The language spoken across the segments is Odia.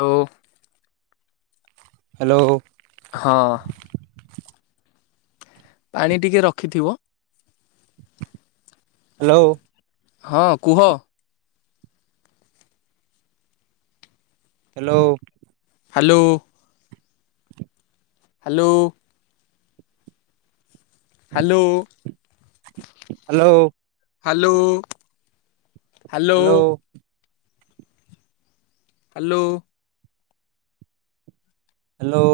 ହ୍ୟାଲୋ। ହ୍ୟାଲୋ। ହଁ। ଆଣି ଟିକେ ରଖିଥିବ। ହ୍ୟାଲୋ। ହଁ କୁହ। Hello. Hello. Hello. Hello hello. Hello. Hello. Hello.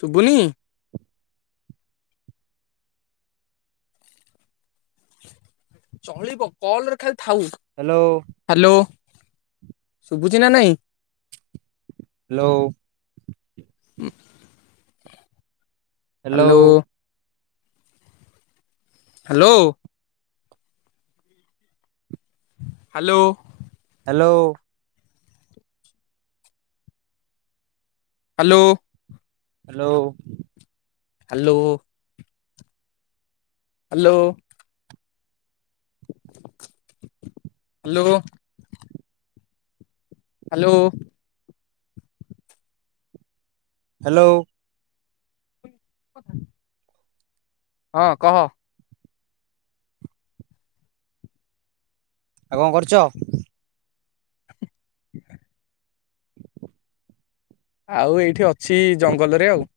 ଶୁଭୁନି? ଚଳିବ କଲରେ ଖାଲି ଥାଉ। ହ୍ୟାଲୋ। ହ୍ୟାଲୋ ଶୁଭୁଛିି ନା ନାଇଁ? ହ୍ୟାଲୋ। ଉଁ hello. Hello. Hello. Hello. Hello. Hello. Hello. Hello. Hello. Hello. Hello. ପକା ହଁ କହ। ଆଉ କଣ କରୁଛ? [inaudible] [inaudible] ଆଉ ଏଇଠି ଅଛି ଜଙ୍ଗଲରେ ଆଉ।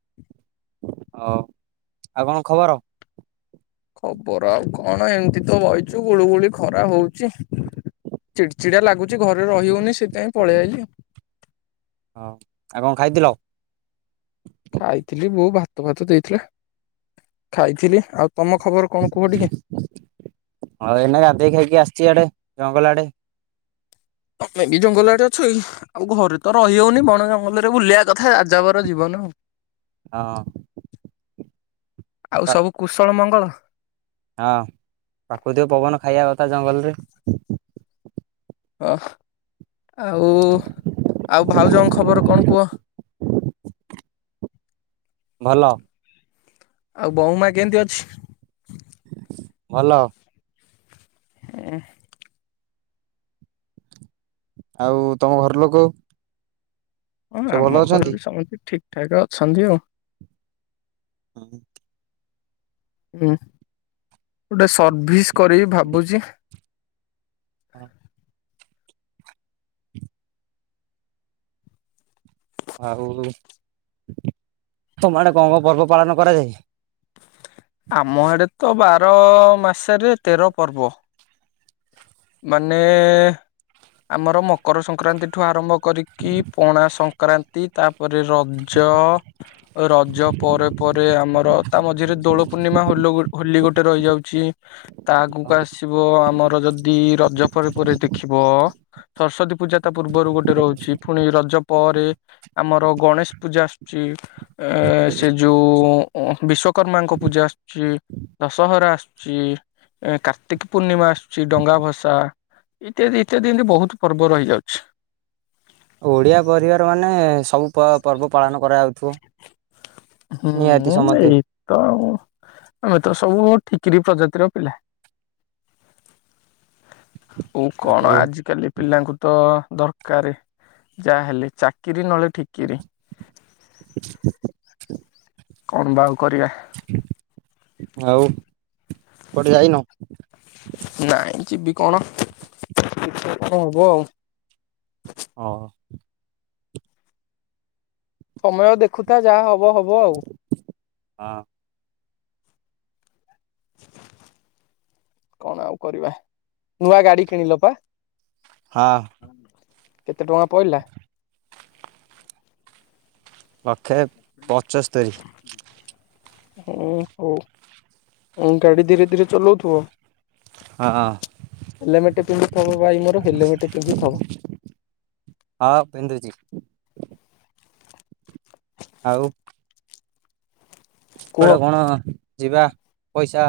ହଉ ଆଉ କଣ ଖବର? ଖବର ଆଉ କଣ? ଏମିତି ତ ବଇଚୁ ଗୁଳୁଗୁଳି ଖରା ହଉଚି। ଚିଡ ଚିଡା ଲାଗୁଛି ଘରେ ରହି ହଉନି ସେଥିପାଇଁ ପଳେଇ ଆଇଲି ଆଉ। ହଁ ଆଉ କଣ ଖାଇଥିଲ? ଖାଇଥିଲି ବୋଉ ଭାତ ଫାତ ଦେଇଥିଲା ଖାଇଥିଲି ଆଉ ତମ ଖବର କଣ କୁହ ଟିକେ? ହଁ ଏନା ଗାଧେଇ ଖାଇକି ଆସିଛି ଆଡେ ଜଙ୍ଗଲ ଆଡେ। [unintelligible] ଆଉ ଘରେ ତ ରହି ହଉନି ବଣ ଜଙ୍ଗଲ ରେ ବୁଲିବା କଥା ଯାଯାବର ଜୀବନ ଆଉ। ହଁ। ଆଉ ପ୍ରା- ସବୁ କୁଶଳ ମଙ୍ଗଳ? ହଁ, ପ୍ରାକୃତିକ ପବନ ଖାଇବା କଥା ଜଙ୍ଗଲରେ। ହଁ ଆଉ ଆଉ ଭାଉଜଙ୍କ ଖବର କଣ କୁହ? ଭଲ। ଆଉ ବୋଉମା କେନ୍ତି ଅଛି? ଭଲ। [unintelligible] ଆଉ ତମ ଘର ଲୋକ? ହଁ ସବୁ ଭଲ ଆମ ଘର ଅଛନ୍ତି? ବି ସମସ୍ତେ ଠିକ୍ ଠାକ୍ ଅଛନ୍ତି ଆଉ। [unintelligible] ହୁଁ, ଗୁଟେ ସର୍ଭିସ୍ କରିବି ଭାବୁଛି। ହଁ। ଆଉ ତମ ଆଡେ କଣ କଣ ପର୍ବ ପାଳନ କରାଯାଏ? ଆମ ଆଡେ ତ ବାର ମାସରେ ତେର ପର୍ବ। ମାନେ ଆମର ମକର ସଂକ୍ରାନ୍ତିଠୁ ଆରମ୍ଭ କରିକି ପଣା ସଂକ୍ ସଂକ୍ରାନ୍ତି ତାପରେ ରଜ ରଜ ପରେ ପରେ ଆମର ତା ମଝିରେ ଦୋଳ ପୂର୍ଣ୍ଣିମା ହୋଲ ହୋଲି ଗୋଟେ ରହିଯାଉଛି ତା ଆଗକୁ ଆସ୍ ଆସିବ ଆମର ଯଦି ରଜ ପରେ ପରେ ଦେଖିବ ସରସ୍ଵତୀ ପୂଜା ତା ପୂର୍ବରୁ ଗୋଟେ ରହୁଛି ପୁଣି ରଜ ପରେ ଆମର ଗଣେଶ ପୂଜା ଆସୁଛି ଏ ସେ ଯୋଉ ବିଶ୍ଵକର୍ମାଙ୍କ ପୂଜା ଆସୁଛି ଦଶହରା ଆସୁଛି। ପୂ ଏ କାର୍ତ୍ତିକ ପୂର୍ଣ୍ଣିମା ଆସୁଛି ଡଙ୍ଗା ଭସା। ଇତ୍ୟାଦି ଇତ୍ୟାଦି ଏମିତି ବହୁତ ପର୍ବ ରହିଯାଉଛି। ଓଡିଆ ପରିବାର ମାନେ ସବୁ ପ ପର୍ବ ପାଳନ କରାଯାଉଥିବ। ନିହାତି ହୁଁ ସମସ୍ତେ [inaudible] ତ ଆଉ ଆମେ ତ ସବୁ ଠିକିରି ପ୍ରଜାତିର ପିଲା। ଓ କଣ? ଆଉ ଆଜ କାଲି ପିଲାଙ୍କୁ ତ ଦରକାର ଯାହା ହେଲେ ଚାକିରି ନହେଲେ ଠିକିରି। [inaudible] କଣ ବା ଆଉ କରିବା? ଆଉ କୁଆଡ଼େ ଯାଇନ? ନାଇଁ ଯିବି କଣ? କଣ ହବ ଆଉ? ହ। ସମୟ ଦେଖୁଥା ଯାହା ହବ ହବ ଆଉ। [inaudible] କଣ ଆଉ କରିବା। ନୂଆ ଗାଡି କିଣିଲ ପା। ହଁ। କେତେ ଟଙ୍କା ପଡ଼ିଲା? ଲକ୍ଷେ ପଞ୍ଚସ୍ତରୀ। ହୁଁ କଉ ହୁଁ ଗାଡ଼ି ଧୀରେ ଧୀରେ ଚଲଉଥିବ। ହଁ। ହେଲେ ମେଟେ ପିନ୍ଧି ଥବ ଭାଇ ମୋର ହେଲେ ମେଟେ ପିନ୍ଧିଥିବ। ହଁ ପିନ୍ଧୁଛି। ଆଉ। କୁହ କୁଆଡେ କଣ ଯିବା ପଇସା?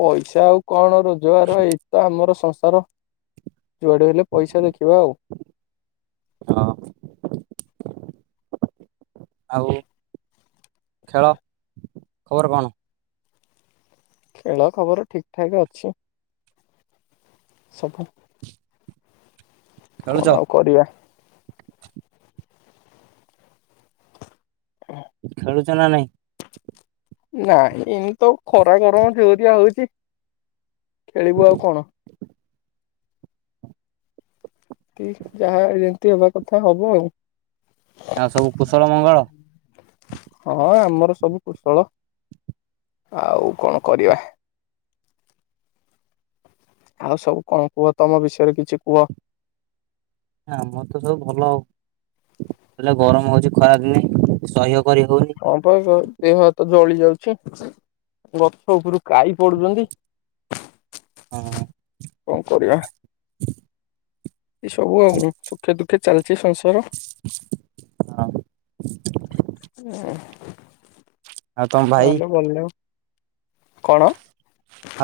ପଇସା ଆଉ କଣ ରୋଜଗାର ଏଇତ ଆମର ସଂସାର? ଯୁଆଡେ ହେଲେ ପଇସା ଦେଖିବା ଆଉ ହଁ [inaudible] ଆଉ ଖେଳ ଖବର କଣ? ଖେଳ ଖବର ଠିକ ଠାକ ଅଛି ସବୁ ଖେଳୁଛ କଣ ଆଉ କରିବା? [unintelligible] ଖେଳୁଛ ନା ନାଇଁ ନାଇଁ ଏଇନେତ ଖରା ଗରମ ଜୋରିଆ ହଉଛି ଖେଳିବୁ ଆଉ କଣ? କି ଯାହା ଯେମିତି ହେବା କଥା ହବ ଆଉ ଆଉ ସବୁ କୁଶଳ ମଙ୍ଗଳ? ହଁ ଆମର ସବୁ କୁଶଳ ଆଉ କଣ କରିବା? ଆଉ ସବୁ କଣ କୁହ ତମ ବିଷୟରେ କିଛି କୁହ? ଆମର ତ ସବୁ ଭଲ ଆଉ। ହେଲେ ଗରମ ହଉଛି ଖରାପ ଦିନେ ସହ୍ୟ କରି ହଉନି। ହଁ ପା ଏଇ ଦେହ ହାତ ଜଳି ଯାଉଛି। ଗଛ ଉପରୁ ଖାଇ ପଡୁଛନ୍ତି। ହଁ। କଣ କରିବା ଏଇ ସବୁ ଆଉ ସୁଖେ ଦୁଃଖେ ଚାଲିଛି ସଂସାର। [unintelligible] [unintelligible] ଆଉ ତମ ଭାଇ ହାଲୋ ହାଲୋ କଣ?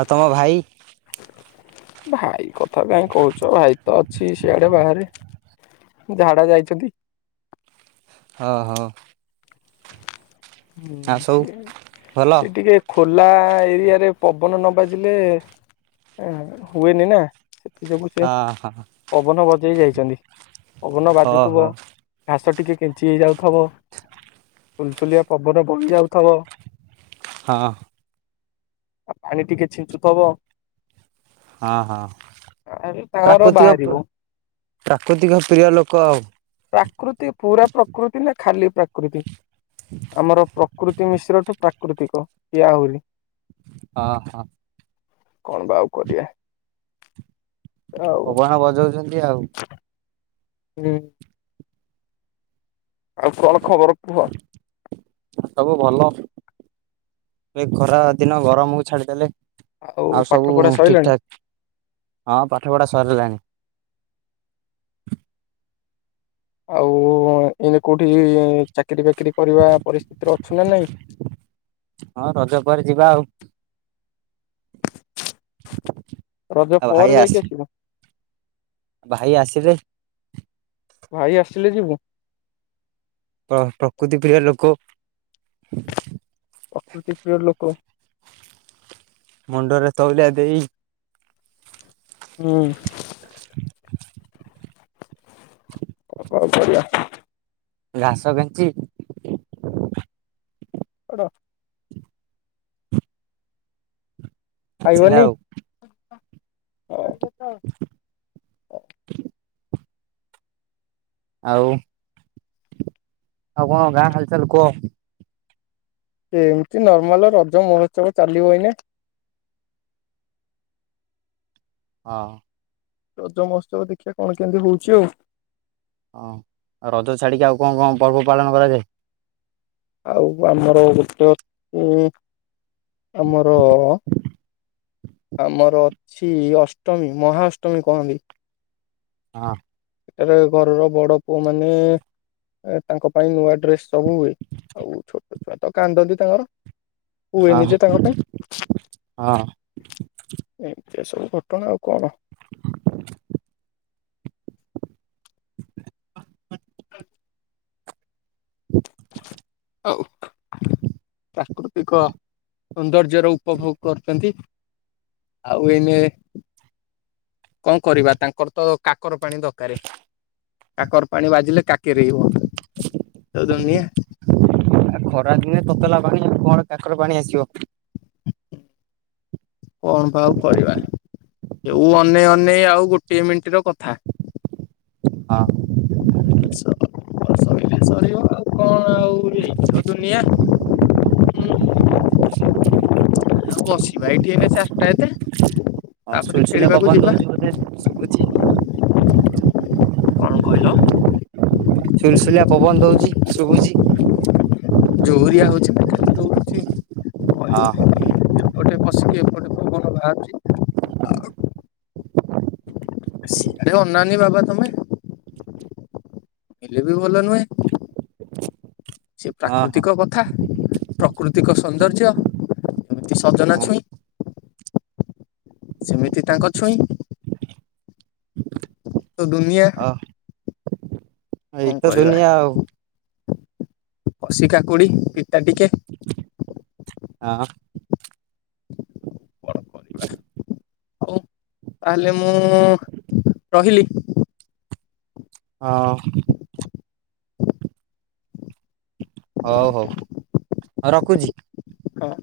ଆଉ ତମ ଭାଇ ଭାଇ କଥା କାଇଁ କହୁଛ ଭାଇ ତ ଅଛି ସିଆଡେ ବାହାରେ ଝାଡା ଯାଇଛନ୍ତି। ଓହୋ। ହୁଁ ଆଉ ସବୁ ସିଏ ଭଲ ସେ ଟିକେ ଖୋଲା ଏରିଆରେ ପବନ ନ ବାଜିଲେ ହୁଏନି ନା। ସେ ଯୋଗୁଁ ସେ ହଁ ହଁ ପବନ ବଜେଇ ଯାଇଛନ୍ତି ପବନ ବାଜୁଥିବ ଓହୋ ଘାସ ଟିକେ କେଞ୍ଚି ହେଇଯାଉଥିବ। ସୁଲସୁଲିଆ ପବନ ବହି ଯାଉଥିବ। ହଁ। ଆଉ ପାଣି ଟିକେ ଛିଞ୍ଚୁ ଥବ ହଁ ହଁ ଆରେ ଘରୁ ପ୍ରାକୃତିକ ବାହାରିବୁ। ପ୍ରାକୃତିକ ପ୍ରିୟ ଲୋକ ଆଉ ପ୍ରାକୃତି ପୁରା ପ୍ରକୃତି ନା ଖାଲି ପ୍ରାକୃତି ଆମର ପ୍ରକୃତି ମିଶ୍ରଠୁ ପ୍ରାକୃତିକ ଇଏ ଆହୁଲି ହଁ ହିଁ କଣ ବା ଆଉ କରିବା ଆଉ ପବନ ବଜଉଛନ୍ତି ଆଉ। [unintelligible] ହୁଁ। ଆଉ କଣ ଖବର କୁହ? ସବୁ ଭଲ ଏ ଖରା ଦିନ ଗରମକୁ ଛାଡିଦେଲେ ଆଉ ପାଠ ସବୁ ପଢା ଠିକ ସରିଲାଣି ଠାକ୍ ହଁ ପାଠ ପଢା ସରିଲାଣି ଆଉ ଏନେ କୋଉଠି ଚାକିରି ବାକିରି କରିବା ପରିସ୍ଥିତିରେ ଅଛୁ ନା ନାଇଁ ହଁ ରଜ ପରେ ଯିବା ଆଉ [inaudible] ରଜ ଆଉ ପରେ ଯାଇକି ଆସିବ ଉ ଭାଇ ଆସିଲେ ଭାଇ ଆସିଲେ ଯିବୁ ପ ପ୍ରକୃତି ପ୍ରିୟ ଲୋକ ପ୍ରକୃତି ପ୍ରିୟ ଲୋକ ମୁଣ୍ଡରେ ତଉଳିଆ ଦେଇ ହଁ କ କୋଉ କରିଆ ଘାସ କେଞ୍ଚି ଏଟ ଆସିଲା ପାଇବନି ଆଉ [inaudible] ଆଉ ଆଉ କ ଗାଁ ହାଲଚାଲ୍ କୁହ ଏମତି ନର୍ମାଲ ରଜ ମହୋତ୍ସବ ଚାଲିବଇନା ହଁ ରଜମସ୍ତକ ଦେଖିବା କଣ କେମିତି ହଉଛି ଆଉ ହଁଉ ରଜ ଛାଡିକି ଆଉ କଣ କଣ ପର୍ବ ପାଳନ କରାଯାଏ? ଆଉ ଆମର ଗୋଟେ ଅଛି ଆମର ଆମର ଅଛି ଅଷ୍ଟମୀ ମହାଷ୍ଟମୀ କହନ୍ତି ହଁ ଏଠାରେ ଘରର ବଡ ପୁଅ ମାନେ ଏ ତାଙ୍କ ପାଇଁ ନୂଆ ଡ୍ରେସ ସବୁ ହୁଏ ଆଉ ଛୋଟ ଛୁଆ ତ କାନ୍ଦନ୍ତି ତାଙ୍କର ହୁଏ ହଁ ନିଜେ ତାଙ୍କ ପାଇଁ ହଁ ଏମିତି ଏ ସବୁ ଘଟଣା ଆଉ କଣ ହୁଁ ହଉ ପ୍ରାକୃତିକ ସୌନ୍ଦର୍ଯ୍ୟ ର ଉପଭୋଗ କରୁଚନ୍ତି। ଆଉ ଏନେ କଣ କରିବା ତାଙ୍କର ତ କାକର ପାଣି ଦରକାରେ କାକର ପାଣି ବାଜିଲେ କାକେରିବ। ମୋଉଛନ୍ତି ଟିକେ ଆ ଖରା ଦିନେ ତୋତଲା ପାଣି କଣ କାକରେ ପାଣି ଆସିବ। କଣ ପା ଆଉ କରିବା ଯୋଉ ଅନେଇ ଅନେଇ ଆଉ ଗୋଟିଏ ମିନିଟ ର କଥା। ହଁ। ଣ [inaudible] ସରିଲ ସରିବ କଣ ଆଉ ଏଇତ ଦୁନିଆ। କି [unintelligible] ଆଉ ବସିବା ଏଇଠି ଏବେ ଚାରଟା ଏତେ ତାପରେ ଖେଳିବାକୁ ଯିବା। ଉଚିତ୍ [unintelligible] କଣ କଇଲ? ସୁଲସୁଲିଆ ପବନ ଦଉଚି ଶୁବୁଚି ଜୋହରିଆ ହଉଛି କି [unintelligible] କାଣ୍ଡଉଛି ହଁ କହିବନି ଏପଟେ ବସିକି ଏପଟେ ପବନ ବାହାରୁଚି। ସେ ଅନାନୀ ବାବା ତମେ ହେଲେ ବି ଭଲ ନୁହେଁ ସେ ହଁ ହଁ ପ୍ରାକୃତିକ କଥା। ପ୍ରକୃତିକ ସୌନ୍ଦର୍ଯ୍ୟ ଏମିତି ସଜନା ହଁ ଛୁଇଁ। ସେମିତି ତାଙ୍କ ଛୁଇଁ ତ ଦୁନିଆ ହଁ। ହ କଣ ଏଇତ କରିବା ଦୁନିଆ ଆଉ କସି କାକୁଡି ପିତା ଟିକେ। ହଁ। କଣ କରିବା [inaudible] ହଉ ତାହେଲେ ମୁଁ ରହିଲି। ହଁ। ହଁ [inaudible] ହଉ ହଉ ହଉ ରଖୁଛି। ହଁ।